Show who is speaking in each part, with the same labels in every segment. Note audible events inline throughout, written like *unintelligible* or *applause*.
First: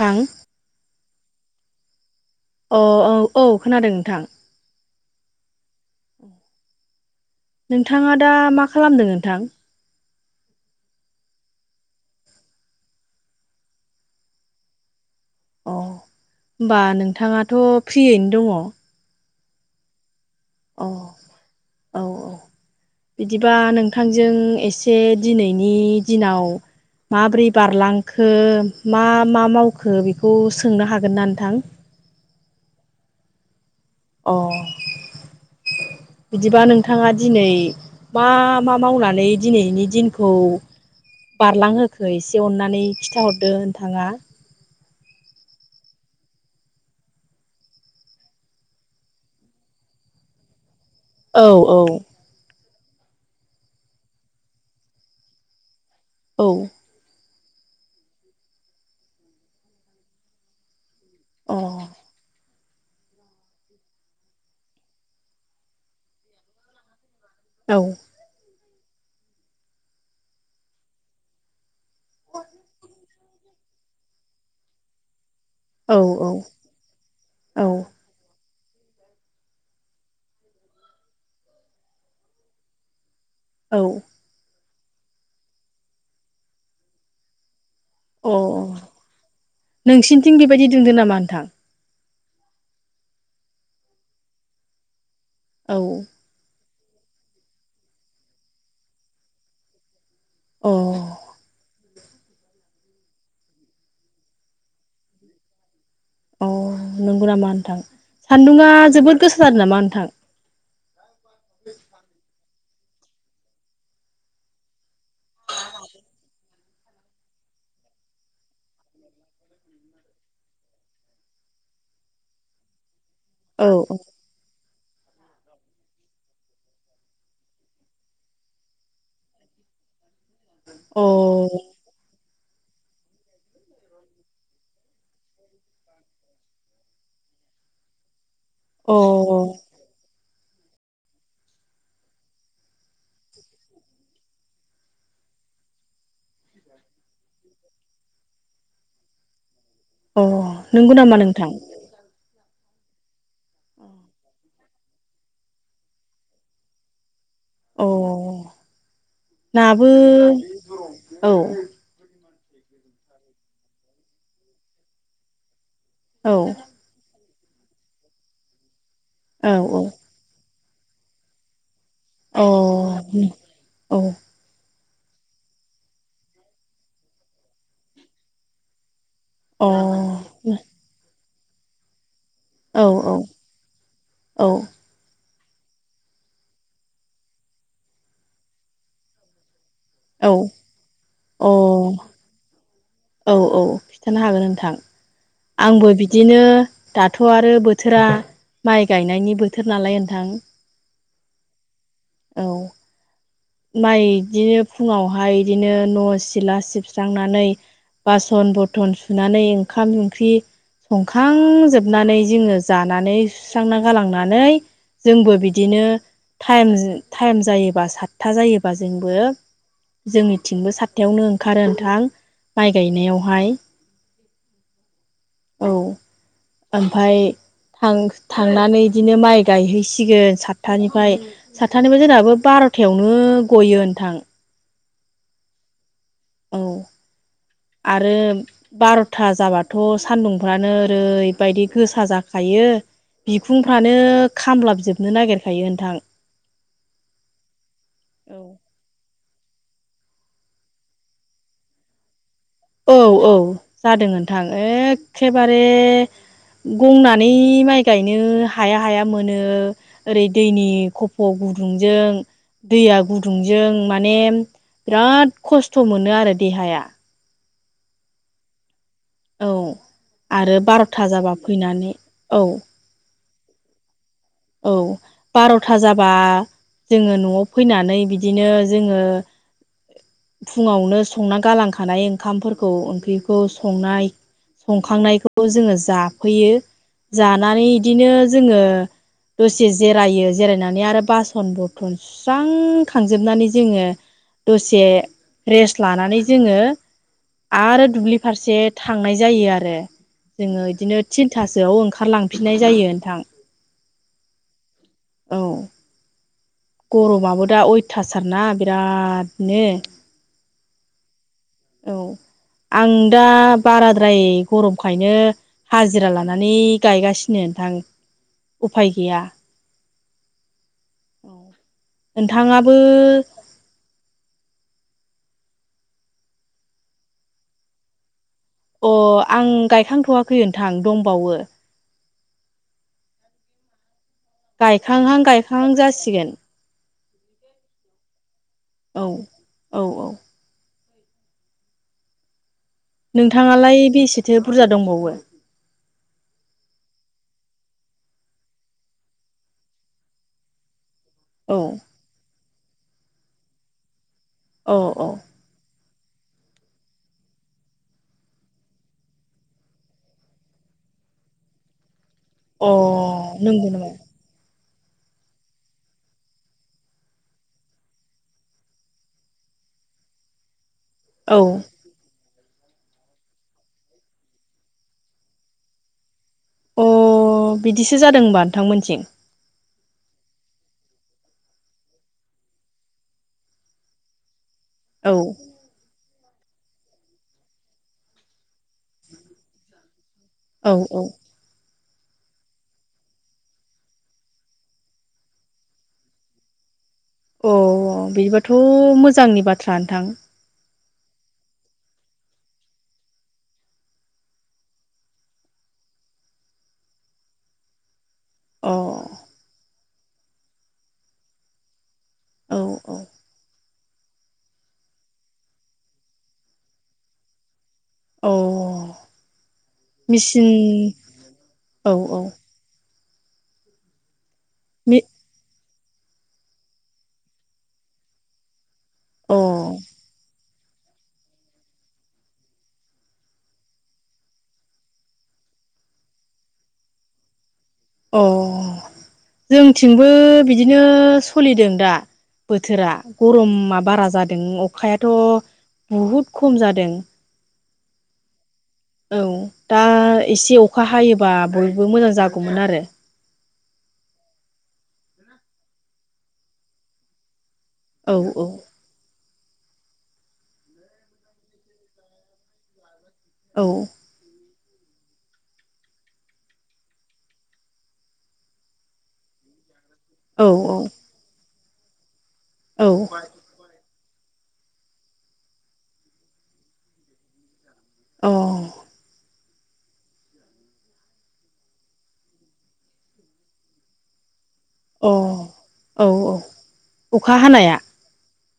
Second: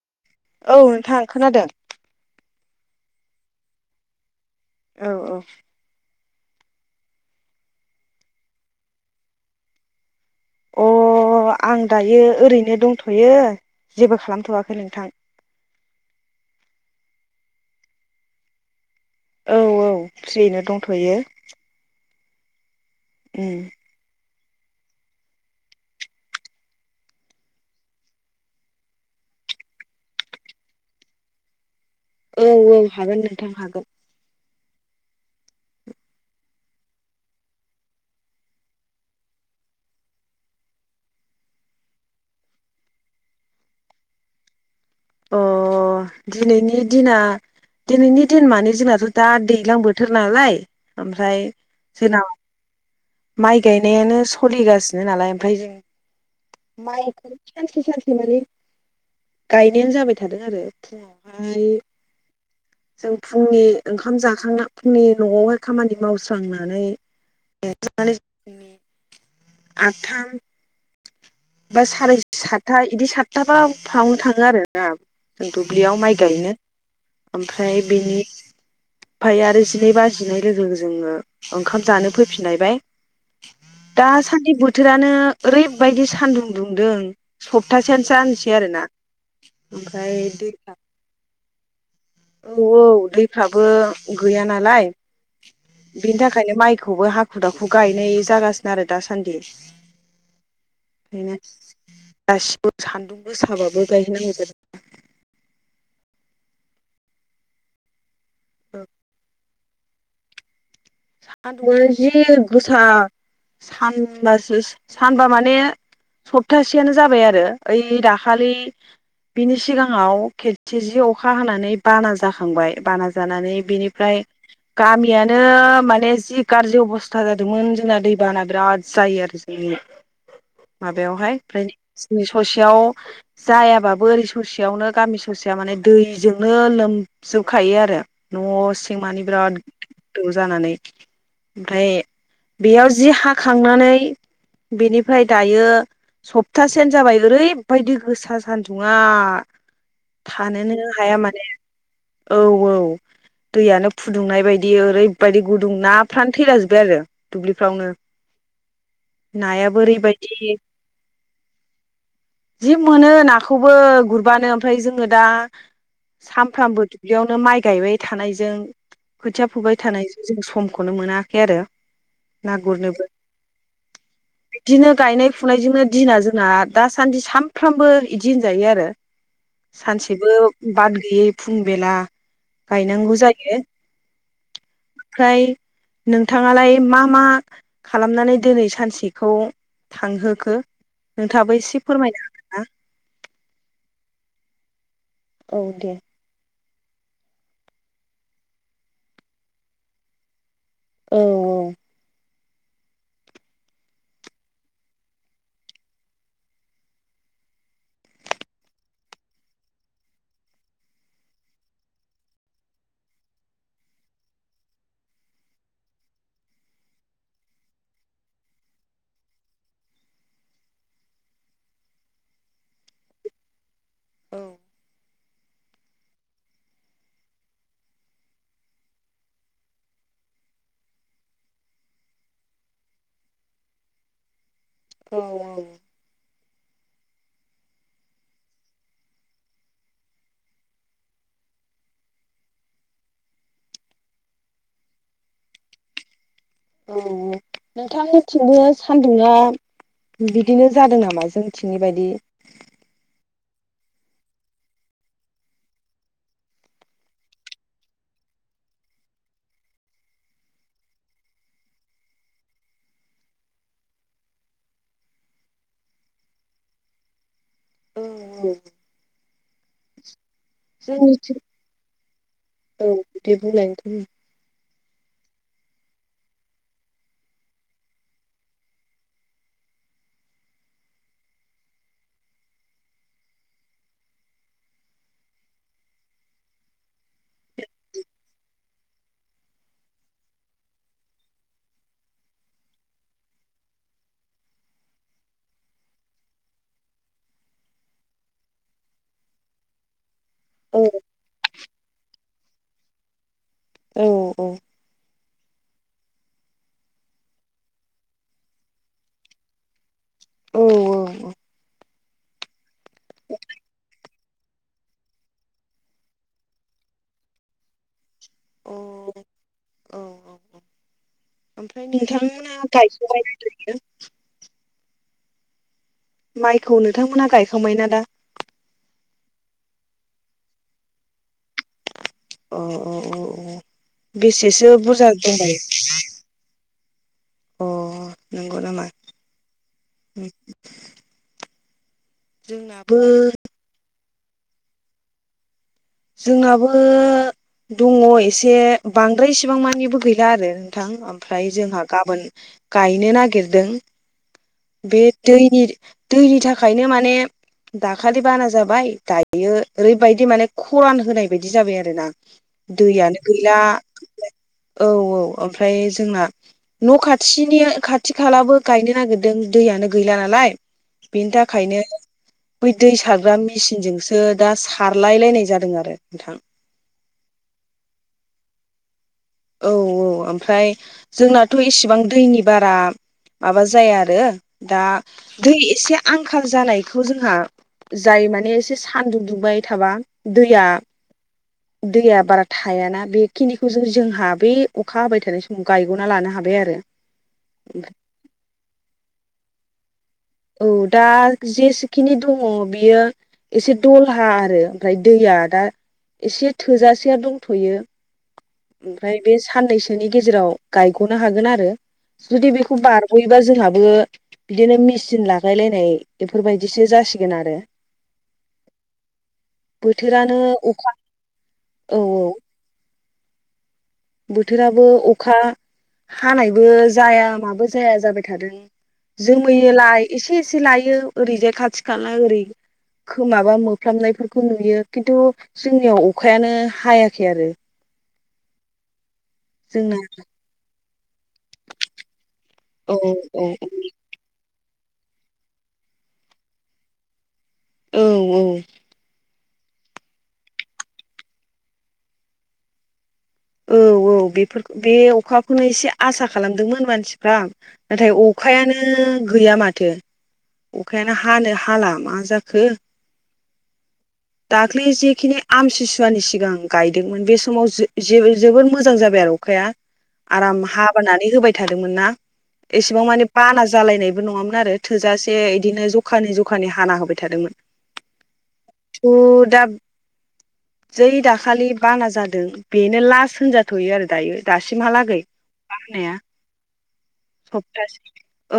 Speaker 1: ह
Speaker 2: औ नोंथां खोनादों?
Speaker 1: अ औ औ खोनादों नोंथां।
Speaker 2: औ औ
Speaker 1: *inaudible* नोंथाङा दा मा खालामदों नोंथां?
Speaker 2: अ आं दायो ओरैनो दंथ'यो जेबो खालामथ'वाखै नोंथां।
Speaker 1: अ होनोमबा नोंथाङाथ' फ्रियैनो दङ।
Speaker 2: औ औ फ्रियैनो
Speaker 1: अ औ
Speaker 2: दंथ'यो।
Speaker 1: औ बिदिबा
Speaker 2: उम
Speaker 1: नोंथांजों एसे दिनैनि दिनाव माबोरै बारलांखो मा मा मावखो बेखौ सोंनो हागोन ना नोंथां?
Speaker 2: औ औ हागोन नोंथां हागोन।
Speaker 1: अ *inaudible* बिदिबा नोंथाङा दिनै मा मा मावनानै दिनैनि दिनखौ बारलांहोखो एसे अननानै खिथाहरदो नोंथाङा।
Speaker 2: अ अ दिनैनि दिना दिनैनि दिन माने जोंनाथ' दा दैज्लां बोथोर नालाय ओमफ्राय
Speaker 1: औ औ
Speaker 2: *unintelligible* माइ गायनायानो सोलिगासिनो नालाय ओमफ्राय जों माइ सानसे सानसे माने गायनायानो जाबाय थादों आरो। फुङावहाय
Speaker 1: अ
Speaker 2: जों फुंनि ओंखाम जाखांना फुंनि न'आवहाय खामानि मावस्रांनानै
Speaker 1: औ
Speaker 2: *inaudible* आदथा बा साराय सातथा बिदि सातथााबा फावनो थाङो आरो ना।
Speaker 1: औ
Speaker 2: दुब्लियाव माइ
Speaker 1: औ
Speaker 2: गायनो।
Speaker 1: औ
Speaker 2: ओमफ्राय बेनि ओमफाय आरो जिनै बा जिनै लोगो लोगो जोङो ओंखाम जानो फैफिनलायबाय‌।
Speaker 1: औ
Speaker 2: दासान्दि बोथोरानो ओरैबायदि सान्दुं दुंदों साब थासेयानो
Speaker 1: अ
Speaker 2: जानसै आरोना ओमफ्राय
Speaker 1: नोंसिनिथिं
Speaker 2: दै
Speaker 1: बेबायदि दुंदों नामा नोंथां?
Speaker 2: औ औ दैफ्राबो गैया नालाय
Speaker 1: औ
Speaker 2: *inaudible* बिनि थाखायनो माइ खौबो हाखु दाखु गायनाय जागासिनो आरो दासान्दि
Speaker 1: अ
Speaker 2: *unintelligible* गासिबो सान्दुं गोसाबाबो गायहैनांगोन।
Speaker 1: अ नंगौ नामा नोंथां? सान्दुङा जोबोद गोसाजादों नामा नोंथां?
Speaker 2: सान्दुङानो जि गोसा सानबासो सानबा माने सप्तासेयानो जाबाय आरो ओइ दाखालि बिनि सिगाङाव खेथि जि अखा हानानै बाना जाखांबाय बाना जानानै
Speaker 1: औ
Speaker 2: बिनिफ्राय गामियानो माने जि गाज्रि अबस्था जादोंमोन जोंना दैबाना बिराद जायो आरो जोंनि
Speaker 1: औ
Speaker 2: माबायावहाय ओमफाय नै ससेयाव जायाबाबो ओरै ससेयावनो गामि ससेया माने दैजोंनो लोम जोबखायो आरो न'
Speaker 1: अ
Speaker 2: सिंमानि बिराद गोदौ जानानै ओमफ्राय बेयाव जि हाखांनानै बेनिफ्राय दायो सप्तासेनो जाबाय ओरैबायदि गोसा सानदुङा।
Speaker 1: अ
Speaker 2: थानोनो
Speaker 1: नंगौ नामा
Speaker 2: हाया माने
Speaker 1: नोंथां?
Speaker 2: औ औ दैयानो फुदुंनाय बायदि ओरैबायदि गुदुं नाफ्रानो थैलाजोबबाय आरो दुब्लिफ्रावनो
Speaker 1: अ
Speaker 2: नायाबो
Speaker 1: नाबो
Speaker 2: ओरैबायदि
Speaker 1: औ
Speaker 2: जि मोनो नाखौबो गुरबानो ओमफ्राय जोङो दा
Speaker 1: औ
Speaker 2: सानफ्रामबो दुब्लियावनो माइ गायबाय थानायजों खोथिया
Speaker 1: औ
Speaker 2: फुबाय थानायजों जों समखौनो मोनाखै आरो
Speaker 1: औ
Speaker 2: ना गुरनोबो
Speaker 1: औ
Speaker 2: बिदिनो गायनाय फुनायजोंनो दिना जोंना दासान्दि सानफ्रामबो बिदि होनजायो आरो।
Speaker 1: औ
Speaker 2: सानसेबो बाद गैयै फुं बेला
Speaker 1: औ
Speaker 2: गायनांगौ जायो।
Speaker 1: औ
Speaker 2: ओमफ्राय नोंथाङालाय मा मा खालामनानै दिनै सानसेखौ
Speaker 1: अ
Speaker 2: थांहोखो नोंथाङाबो एसे फोरमायनो हागोन ना?
Speaker 1: औ औ खिथानो हागोन नोंथां
Speaker 2: औ
Speaker 1: आंबो
Speaker 2: दे
Speaker 1: बिदिनो। दाथ' आरो बोथोरा माइ गायनायनि बोथोर नालाय नोंथां
Speaker 2: औ औ
Speaker 1: औ माइ बिदिनो फुङावहाय बिदिनो न' सिला सिबस्रांनानै बासन बरथन सुनानै ओंखाम ओंख्रि संखांजोबनानै जोङो जानानै सुस्रांना गालांनानै जोंबो बिदिनो टाइम टाइम जायोबा सातथा जायोबा जोंबो जोंनिथिंबो सातथायावनो ओंखारो नोंथां माइ गायनायावहाय
Speaker 2: औ
Speaker 1: औ ओमफ्राय थांनानै बिदिनो माइ गायहैसिगोन सातथानिफ्राय सातथानिफ्राय जोंहाबो बार'था थायावनो गयो नोंथां
Speaker 2: औ औ
Speaker 1: औ आरो बार'था जाबाथ' सान्दुंफ्रानो ओरैबायदि गोसा जाखायो। खायो बिखुंफ्रानो खामलाबजोबनो नागिरखायो नोंथां।
Speaker 2: औ
Speaker 1: औ
Speaker 2: नोंथांनिथिंबो सान सान्दुंआ बिदिनो जादों नामा जोंथिंनि बायदि
Speaker 1: औ औ जादों नोंथां एखेबारे गंनानै माइ गायनो हाया हाया मोनो ओरै दैनि खफ'आव गुदुंजों दैया गुदुंजों माने बिराद खस्थ' मोनो आरो देहाया
Speaker 2: औ
Speaker 1: औ आरो बार'था जाबा फैनानै औ
Speaker 2: बिदि बुंलायनोखौ
Speaker 1: औ बार'था जाबा जोंङो न'आव फैनानै बिदिनो जोंङो फुंङावनो संना गालांखानाय ओंखामफोरखौ ओंख्रिखौ संनाय संखांनायखौ जोंङो जाफैयो जानानै बिदिनो जोंङो दसे जिरायो जिरायनानै आरो बासन बरथन सुस्रां खांजोबनानै जोंङो दसे रेस्ट लानानै जोंङो आरो दुब्लि फारसे थांनाय जायो आरो। जोंङो
Speaker 2: औ
Speaker 1: इदिनो थिनथासोआव ओंखारलांफिननाय जायो नोंथां।
Speaker 2: औ औ
Speaker 1: औ गरमाबो दा अयथासारना बिरादनो
Speaker 2: औ औ
Speaker 1: औ आं दा बाराद्राय गरमखायनो हाजिरा लानानै गायगासिनो नोंथां
Speaker 2: औ
Speaker 1: उफाय गैया।
Speaker 2: औ ओमफ्राय नोंथांमोना
Speaker 1: नोंथाङाबो
Speaker 2: थायस' बायसो माइखौ नोंथांमोना गायखांबायना दा?
Speaker 1: अ आं गायखांथ'वाखै नोंथां दंबावो।
Speaker 2: अ अ अ अ बेसेसो बुरजा
Speaker 1: गायखांहां
Speaker 2: दंबायो?
Speaker 1: गायखांहां जासिगोन
Speaker 2: अ नंगौ नामा
Speaker 1: औ औ औ
Speaker 2: उम। जोंनाबो
Speaker 1: नोंथांङालाय बेसेथो बुरजा दंबावो?
Speaker 2: जोंनाबो दंङ एसे बांद्राय इसिबां मानिबो गैला आरो नों थां ओमफ्राय
Speaker 1: औ
Speaker 2: जोंहा गाबोन गायनो नागिरदों।
Speaker 1: औ
Speaker 2: बे
Speaker 1: औ
Speaker 2: दैनि दैनि थाखायनो माने दाखालि बाना जाबाय दायो ओरैबायदि माने खरान होनाय बायदि जाबाय आरो ना।
Speaker 1: अ
Speaker 2: दैयानो गैला।
Speaker 1: नंगौ नामा
Speaker 2: औ औ ओमफ्राय जोंना न' खाथिनि खाथि खालाबो गायनो नागिर दों दैयानो गैला नालाय बेनि
Speaker 1: औ
Speaker 2: थाखायनो बै दै सारग्रा मेसिनजोंसो दा सारलाय लायनाय जादों आरो नोंथां।
Speaker 1: अ बिदिसो जादों होनबा नोंथांमोनथिं।
Speaker 2: औ औ ओमफ्राय जोंनाथ' इसिबां दैनि बारा माबा जाया आरो। दा
Speaker 1: औ
Speaker 2: दै एसे आंखाल जानायखौ जोंहा जाय माने सान्दुं दुंबाय थाबा दैया
Speaker 1: औ औ
Speaker 2: दैया बारा थायाना बेखिनिखौ जों जों हा बै अखा हाबाय थानाय समाव गायग'ना लानो हाबाय आरो।
Speaker 1: अ बिदिबाथ' मोजांनि बाथ्रा नोंथां।
Speaker 2: औ दा जेसेखिनि दंङ बेयो एसे दलहा आरो ओमफ्राय दैया दा एसे थोजासेया दंथ'यो।
Speaker 1: अ
Speaker 2: ओमफ्राय बे साननैसोनि गेजेराव गायग'नो हागोन आरो जुदि
Speaker 1: औ
Speaker 2: बेखौ
Speaker 1: औ
Speaker 2: बारग'योबा जोंहा बो बिदिनो मेचिन लागायलायनाय बेफोरबायदिसो जासिगोन आरो।
Speaker 1: अ
Speaker 2: बोथोरानो
Speaker 1: मेसिन
Speaker 2: अखा
Speaker 1: औ औ
Speaker 2: बोथोराबो
Speaker 1: मे
Speaker 2: अखा हानायबो जाया माबो जाया जाबाय थादों।
Speaker 1: अ
Speaker 2: जोमोय लाय एसे एसे लायो ओरैजाय खाथि खाला ओरै खोमाबा मोफ्लामनायफोरखौ नुयो खिन्थु जोंनियाव अखायानो हायाखै आरो।
Speaker 1: अ
Speaker 2: जोंना
Speaker 1: जोंथिंबो बिदिनो खुलिदों दा बोथोरा
Speaker 2: औ औ
Speaker 1: गरमा बारा जादों अ अखायाथ' बुहुद खम जादों।
Speaker 2: औ औ
Speaker 1: औ दा एसे अखा हायोबा बयबो मोजां जागौमोन आरो।
Speaker 2: औ औ बेफोरखौ बे अखाखौनो एसे आसा खालामदोंमोन मानसिफ्रा। नाथाय
Speaker 1: औ
Speaker 2: अखायानो गैया माथ थो अखायानो हानो हाला मा जाखो।
Speaker 1: औ
Speaker 2: दाख्लै जेखिनि आमथिसुवानि सिगां गायदोंमोन बे समाव जोबोद मोजां जाबाय आरो
Speaker 1: औ
Speaker 2: आराम हाबोनानै होबाय थादोंमोन ना
Speaker 1: औ
Speaker 2: एसेबां माने बाना जालायनाय बो नङामोन आरो थोजासे बिदिनो जखानि जखानि हाना होबाय थादोंमोन।
Speaker 1: अ।
Speaker 2: थु दाब जै दाखालि बाना जादों बेनो लास्ट होनजाथ'यो आरो दायो।
Speaker 1: अ
Speaker 2: दासिमहालागै अखा
Speaker 1: औ
Speaker 2: हानाय
Speaker 1: औ अखा हानाया
Speaker 2: हबथासे।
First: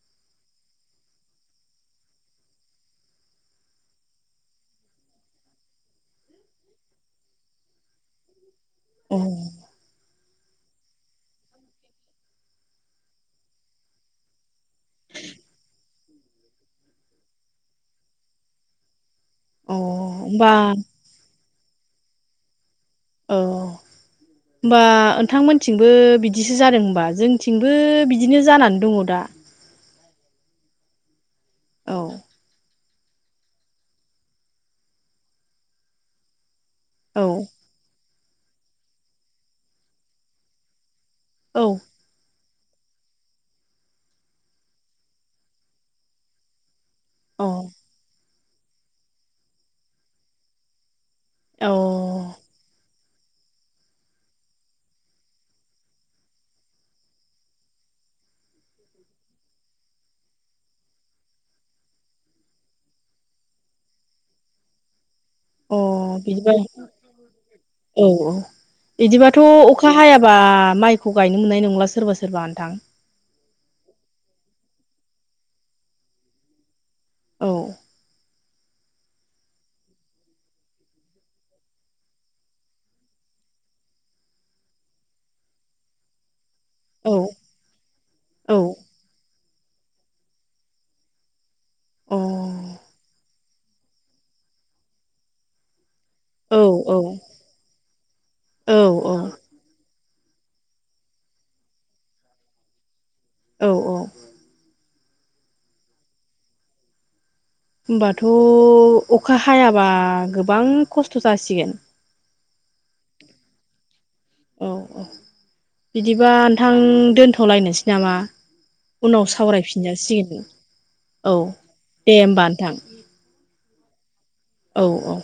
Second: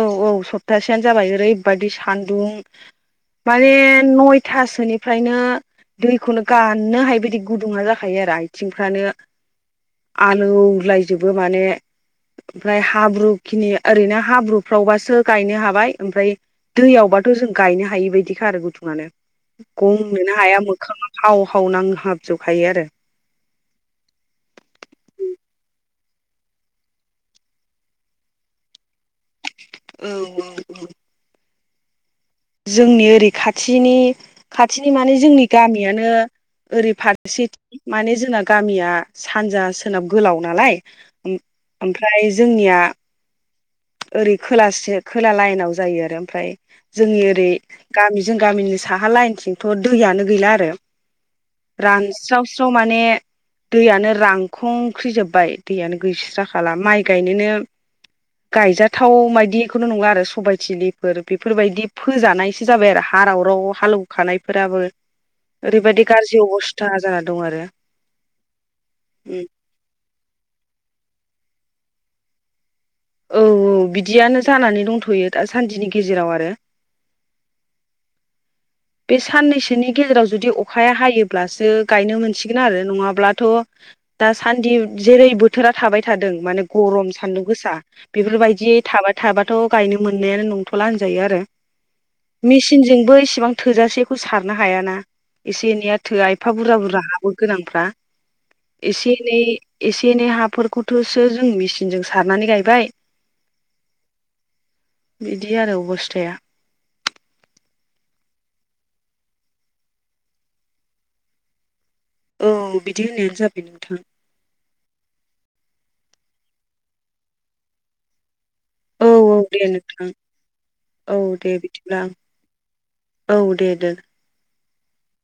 Speaker 2: औ औ सप्तासेयानो जाबाय ओरैबायदि सानदुं। माने नयथा सोनि ओमफ्रायनो दैखौनो गानो हायि बायदि गुदुङा जाखायो आरो आ थिं फ्रानो
Speaker 1: अ
Speaker 2: आलौ लायजोबो माने। ओमफ्राय हाब्रुखिनि ओरैनो हाब्रु फ्रावबासो गायनो हाबाय ओमफ्राय दैयावबाथ' जों गायनो हायि बायदिखा आरो गुदुंआनो।
Speaker 1: अ
Speaker 2: गंनोनो
Speaker 1: होमबा
Speaker 2: हाया मोखाङा हाव हाव नांहाब‌ जोबखायो आरो।
Speaker 1: औ। होमबा नोंथांमोनथिंबो बिदिसो जादों होनबा जोंथिंबो बिदिनो जानानै दङ दा।
Speaker 2: औ औ औ‌।
Speaker 1: औ।
Speaker 2: जोंनि ओरै खाथिनि खाथिनि माने जोंनि गामियानो ओरै
Speaker 1: औ
Speaker 2: फारसेथि माने जोंना गामिया सानजा सोनाब गोलाव नालाय
Speaker 1: औ
Speaker 2: ओमफ्राय जोंनिया ओरै खोलासे खोला लाइनाव जायो आरो ओमफ्राय जोंनि ओरै
Speaker 1: अ
Speaker 2: गामि जों गामिनि साहा लाइनथिंथ' दैयानो गैला आरो
Speaker 1: औ
Speaker 2: रानस्राव स्राव माने दैयानो रांखं ख्रिजोब्बाय दैयानो गैस्रा खाला माइ गायनोनो
Speaker 1: *inaudible*
Speaker 2: गायजाथाव बायदिखौनो नंङा आरो सबायथिलिफोर बेफोरबायदि फोजानायसो जाबाय आरो हारावराव हालौवखानाय फोराबो।
Speaker 1: अ
Speaker 2: ओरैबायादि गाज्रि
Speaker 1: बिदिबा
Speaker 2: अबस्था जाना दं आरो
Speaker 1: औ औ बिदिबाथ'
Speaker 2: उम
Speaker 1: अखा हायाबा माइखौ गायनो मोननाय नंला सोरबा सोरबा नोथां।
Speaker 2: औ औ बिदियानो जानानै दंथ'यो दासानदिनि गेजेराव आरो
Speaker 1: औ।
Speaker 2: बे साननैसोनि गेजेराव जुदि अखाया हायोब्लासो गायनो मोनसिगोन आरो नङाब्लाथ' दासान्दि जेरै बोथोरा थाबाय थादों माने गरम
Speaker 1: औ
Speaker 2: सान्दुं गोसा
Speaker 1: औ
Speaker 2: बेफोरबायदि‌ थाबाय थाबा थ गायनो मोननायानो नंथ'ला होनजायो आरो।
Speaker 1: अ
Speaker 2: मसिनजोंबो एसेबां थोजासेखौ सारनो हायाना एसे एनैया थो एफा
Speaker 1: औ
Speaker 2: बुरजा बुरजा
Speaker 1: औ
Speaker 2: हाबो गोनांफ्रा
Speaker 1: औ
Speaker 2: एसे एनै एसे एनै हाफोरखौथ'सो जों मेचिनजों सारनानै गायबाय
Speaker 1: औ औ।
Speaker 2: बिदि आरो अबस्थाया
Speaker 1: हबाथ' अखा हायाबा गोबां खस्थ' जासिगोन
Speaker 2: औ बिदि होननायानो जाबाय नोंथां।
Speaker 1: औ औ बिदिबा नोंथां दोनथ'लायनोसै नामा?
Speaker 2: औ
Speaker 1: उनाव
Speaker 2: औ दे
Speaker 1: सावरायफिन
Speaker 2: नोंथां
Speaker 1: जासिगोन। औ
Speaker 2: दे बिदिब्ला
Speaker 1: दे होमबा नोंथां।
Speaker 2: आं औ दे दोन
Speaker 1: औ औ।